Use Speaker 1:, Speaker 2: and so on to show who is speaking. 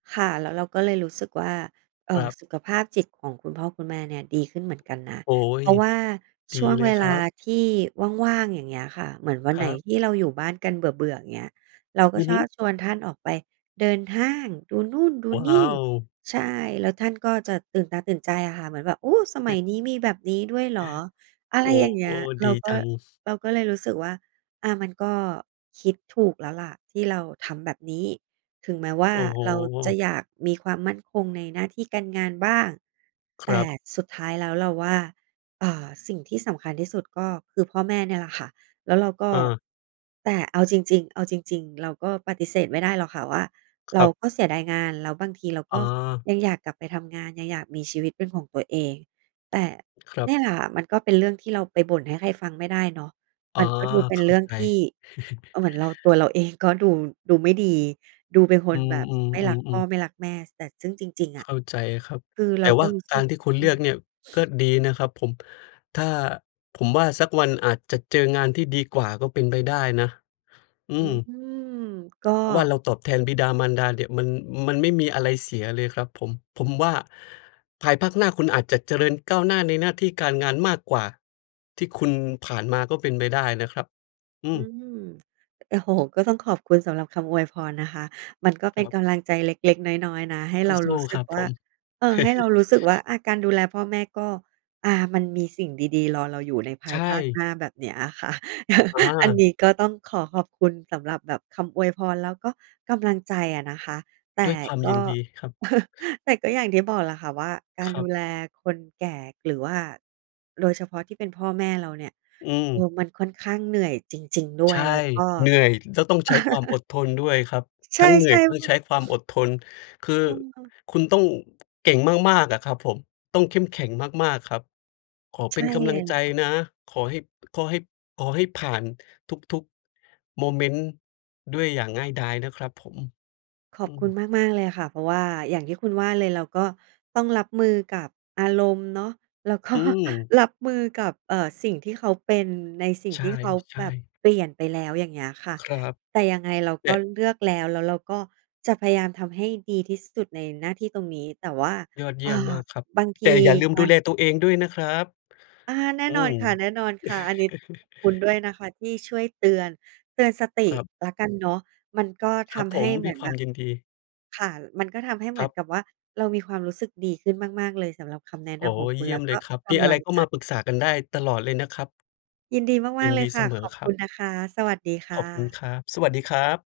Speaker 1: ค่ะ แล้วเราก็เลยรู้สึกว่า เอ่อ
Speaker 2: ครับ
Speaker 1: สุขภาพจิตของคุณพ่อคุณแม่เนี่ยดีขึ้นเหมือนกันนะ
Speaker 2: โอ๊
Speaker 1: เพ
Speaker 2: ย
Speaker 1: ราะว่า
Speaker 2: ด
Speaker 1: ช
Speaker 2: ี
Speaker 1: ่วง
Speaker 2: เล
Speaker 1: เว
Speaker 2: ยค
Speaker 1: ล
Speaker 2: รั
Speaker 1: า
Speaker 2: บ
Speaker 1: ที่ว่าง ๆ อย่างเงี้ยค่ะ เหมือนวัน
Speaker 2: ค
Speaker 1: ไหน
Speaker 2: รั
Speaker 1: ที่
Speaker 2: บ
Speaker 1: เราอยู่บ้านกันเบื่อ ๆ อย่างเงี้ย เราก
Speaker 2: อ
Speaker 1: ็
Speaker 2: ือ
Speaker 1: ช
Speaker 2: ฮึ
Speaker 1: อบชวนท่านออกไปเดินห้าง ดูนู่นดู
Speaker 2: โอ้
Speaker 1: น
Speaker 2: อ้
Speaker 1: ี่
Speaker 2: าว
Speaker 1: ใช่ แล้วท่านก็จะตื่นตาตื่นใจอะค่ะ เหมือนแบบ โอ้! สมัยนี้มีแบบนี้ด้วยเหรอ อะ
Speaker 2: โ
Speaker 1: ไร
Speaker 2: อ้
Speaker 1: อย่างเงี
Speaker 2: โ
Speaker 1: ้
Speaker 2: ฮ
Speaker 1: ย เ
Speaker 2: ด
Speaker 1: รา
Speaker 2: ี
Speaker 1: ก
Speaker 2: จ
Speaker 1: ็
Speaker 2: ัง
Speaker 1: เราก็เลยรู้สึกว่า อ่า มันก็คิดถูกแล้วล่ะที่เราทำแบบนี้ ถึงแม้ว่า
Speaker 2: โอ้โฮ
Speaker 1: เราจะอยากมีความมั่นคงในหน้าที่การงานบ้าง
Speaker 2: ค
Speaker 1: แต
Speaker 2: ร
Speaker 1: ่
Speaker 2: ับ
Speaker 1: สุดท้ายแล้วเราว่า เอ่อ สิ่งที่สำคัญที่สุดก็คือพ่อแม่เนี่ยแหละค่ะ แล้วเราก็
Speaker 2: เออ
Speaker 1: แต่เอาจริง ๆ เอาจริง ๆ เราก็ปฏิเสธไม่ได้หรอกค่ะว่า
Speaker 2: ค
Speaker 1: เร
Speaker 2: ร
Speaker 1: า
Speaker 2: ับ
Speaker 1: ก็เสียดายงาน แล้วบางทีเราก
Speaker 2: อ
Speaker 1: ็
Speaker 2: า
Speaker 1: ยังอยากกลับไปทำงาน ยังอยากมีชีวิตเป็นของตัวเอง แต่
Speaker 2: ครั
Speaker 1: นี
Speaker 2: บ
Speaker 1: ่แหละมันก็เป็นเรื่องที่เราไปบ่นให้ใครฟังไม่ได้เนาะ
Speaker 2: อ๋
Speaker 1: ม
Speaker 2: อ
Speaker 1: ันก็ดูเป็
Speaker 2: เ
Speaker 1: น
Speaker 2: ข้
Speaker 1: เ
Speaker 2: า
Speaker 1: รื่อง
Speaker 2: ใจ
Speaker 1: ที่ อะ เหมือนเรา ตัวเรา เอง ก็ดู ดูไม่ดี ดูเป็นค
Speaker 2: อ
Speaker 1: น
Speaker 2: ื
Speaker 1: แบบไม่รัก
Speaker 2: อ
Speaker 1: พ่อ
Speaker 2: ๆ ๆ ๆ
Speaker 1: ไม่รักแม่ ส แต่ ซึ่งจริง ๆ อ
Speaker 2: เข
Speaker 1: ะ
Speaker 2: ้าใจครับ
Speaker 1: คือเ
Speaker 2: แ
Speaker 1: ร
Speaker 2: ต
Speaker 1: า
Speaker 2: ่ว
Speaker 1: ก
Speaker 2: ่
Speaker 1: ็
Speaker 2: า
Speaker 1: รู้
Speaker 2: ก
Speaker 1: สึ
Speaker 2: า
Speaker 1: ก
Speaker 2: รที่คุณ
Speaker 1: อื
Speaker 2: เลือ
Speaker 1: อ
Speaker 2: กเนี่ย ก็ดีนะครับผม ถ้า ผมว่าสักวันอาจจะเจองานที่ดีกว่าก็เป็นไปได้นะ อื
Speaker 1: อื
Speaker 2: ม
Speaker 1: ม ก็
Speaker 2: เพราะว่าเราตอบแทนบิดามารดาเนี่ยมัน มันไม่มีอะไรเสียเลยครับผม ผมว่า ภายภาคหน้าคุณอาจจะเจริญก้าวหน้าในหน้าที่การงานมากกว่าที่คุณผ่านมาก็เป็นไปได้นะครับ อื
Speaker 1: อื
Speaker 2: ม
Speaker 1: ม โอ้โฮ ก็ต้องขอบคุณสำหรับคำอวยพรนะคะ มันก็เ
Speaker 2: ค
Speaker 1: ป็
Speaker 2: ร
Speaker 1: น
Speaker 2: ับ
Speaker 1: กำลังใจเล็ก ๆ น้อย ๆ นะ ให้เรา
Speaker 2: ส
Speaker 1: ร
Speaker 2: ู
Speaker 1: ู
Speaker 2: ้
Speaker 1: ้ส
Speaker 2: ๆ ค
Speaker 1: ึก
Speaker 2: รับ
Speaker 1: ว
Speaker 2: ผ
Speaker 1: ่า
Speaker 2: ม
Speaker 1: เออ ให้เรารู้สึกว่า อะ การดูแลพ่อแม่ก็ อา มันมีสิ่งดี ๆ รอเราอยู่ในภ
Speaker 2: ใช
Speaker 1: ายภาคห
Speaker 2: ่
Speaker 1: น้าแบบนี้อะค่ะ
Speaker 2: อ
Speaker 1: อันน
Speaker 2: า
Speaker 1: ี้ก็ต้องขอขอบคุณสำหรับแบบ คำอวยพรแล้วก็กำลังใจอะนะคะ แต
Speaker 2: ด้
Speaker 1: ่
Speaker 2: วยความ
Speaker 1: ก
Speaker 2: ยิ
Speaker 1: ็
Speaker 2: นดีครับ
Speaker 1: แต่ก็อย่างที่บอกแหละค่ะว่า การ
Speaker 2: ครั
Speaker 1: ดู
Speaker 2: บ
Speaker 1: แลคนแก่ หรือว่า โดย เฉพาะที่เป็นพ่อแม่เราเนี่ย
Speaker 2: อืม
Speaker 1: เอ่อ มันค่อนข้างเหนื่อยจริง ๆ ด้
Speaker 2: ใช
Speaker 1: วย
Speaker 2: ่
Speaker 1: แล้วก็
Speaker 2: เหนื่อย แล้วต้องใช้ความอดทนด้วยครับ
Speaker 1: ใช
Speaker 2: ทั
Speaker 1: ่
Speaker 2: ้งเหนื่อย ท
Speaker 1: ๆ
Speaker 2: ั
Speaker 1: อ
Speaker 2: ้ง
Speaker 1: ื
Speaker 2: ใช้ความ
Speaker 1: อ
Speaker 2: อดทน คือ
Speaker 1: เออ
Speaker 2: คุณต้องเก่งมาก ๆ อะครับผม ต้องเข้มแข็งมาก ๆ ครับ ขอ
Speaker 1: ใ
Speaker 2: เ
Speaker 1: ช
Speaker 2: ป็
Speaker 1: ่
Speaker 2: นกำ
Speaker 1: เ
Speaker 2: ลั
Speaker 1: ล
Speaker 2: ง
Speaker 1: ย
Speaker 2: ใ
Speaker 1: ล่
Speaker 2: จ
Speaker 1: ะค่ะ
Speaker 2: นะ ขอให้ ข้อให้ ขอให้ผ่านทุก ๆ โมเมนต์ด้วยอย่างง่ายดายนะครับผม
Speaker 1: ข
Speaker 2: อ
Speaker 1: อ
Speaker 2: ื
Speaker 1: บคุณ
Speaker 2: ม
Speaker 1: มาก ๆ เลยอะค่ะ เพราะว่าอย่างที่คุณว่าเลย เราก็ต้องรับมือกับอารมณ์เนาะ แล้วก็
Speaker 2: อืม
Speaker 1: รับมือกับ เอ่อ สิ่งที่เขาเป็น ในสิ่ง
Speaker 2: ใ
Speaker 1: ที่เขา
Speaker 2: ช
Speaker 1: แบ
Speaker 2: ่
Speaker 1: บ
Speaker 2: ๆ
Speaker 1: เปลี่ยนไปแล้วอย่างเงี้ยค่ะ
Speaker 2: ครับ
Speaker 1: แต่ยังไงเรา
Speaker 2: แต
Speaker 1: ก็
Speaker 2: ่
Speaker 1: เลือกแล้ว แล้วเราก็จะพยายามทำให้ดีที่สุดในหน้าที่ตรงนี้ แต่ว่า
Speaker 2: ยอดเย
Speaker 1: อ่
Speaker 2: ี
Speaker 1: า
Speaker 2: ่ยมมากครับ
Speaker 1: บางท
Speaker 2: แ
Speaker 1: ี
Speaker 2: ต่อย่าลืม
Speaker 1: กา
Speaker 2: ดู
Speaker 1: ร
Speaker 2: แลตัวเองด้วยนะครับ
Speaker 1: อา แน่
Speaker 2: อื
Speaker 1: นอ
Speaker 2: ม
Speaker 1: นค่ะ ๆ อันนี้ คุณด้วยนะคะที่ช่วยเตือน เตือนสติ
Speaker 2: ครับ
Speaker 1: แล้วกันเนาะ มันก็
Speaker 2: ค
Speaker 1: ท
Speaker 2: รับผ
Speaker 1: ำให้
Speaker 2: ม
Speaker 1: เห
Speaker 2: ด
Speaker 1: ม
Speaker 2: ้
Speaker 1: ื
Speaker 2: วย
Speaker 1: อน
Speaker 2: ค
Speaker 1: แ
Speaker 2: ว
Speaker 1: บ
Speaker 2: าม
Speaker 1: บ
Speaker 2: ยินดี
Speaker 1: ค่ะ มันก็ทำให้เหม
Speaker 2: ค
Speaker 1: ื
Speaker 2: ร
Speaker 1: อ
Speaker 2: ั
Speaker 1: น
Speaker 2: บ
Speaker 1: กับว่า เรามีความรู้สึกดีขึ้นมาก ๆ เลยสำหรับคำแนะ
Speaker 2: อ๋
Speaker 1: น
Speaker 2: อ
Speaker 1: ำของค
Speaker 2: เย
Speaker 1: ุณ
Speaker 2: ี่
Speaker 1: แล
Speaker 2: ย
Speaker 1: ้
Speaker 2: ม
Speaker 1: ว
Speaker 2: เ
Speaker 1: ก
Speaker 2: ล
Speaker 1: ็
Speaker 2: ยครับ
Speaker 1: ก
Speaker 2: มีอะ
Speaker 1: ำล
Speaker 2: ไร
Speaker 1: ัง
Speaker 2: ก็
Speaker 1: ใจ
Speaker 2: มาปรึกษากันได้ตลอดเลยนะครับ
Speaker 1: ยินดีม
Speaker 2: ย
Speaker 1: า
Speaker 2: ิ
Speaker 1: ก
Speaker 2: น
Speaker 1: ๆ เล
Speaker 2: ด
Speaker 1: ย
Speaker 2: ี
Speaker 1: ค
Speaker 2: เส
Speaker 1: ่ะ
Speaker 2: ม
Speaker 1: ข
Speaker 2: อ
Speaker 1: อบ
Speaker 2: ค
Speaker 1: ค
Speaker 2: รั
Speaker 1: ุ
Speaker 2: บ
Speaker 1: ณนะคะ สวัสดีค
Speaker 2: ข
Speaker 1: ่
Speaker 2: อบคุณ
Speaker 1: ะ
Speaker 2: ครับ สวัสดีครับ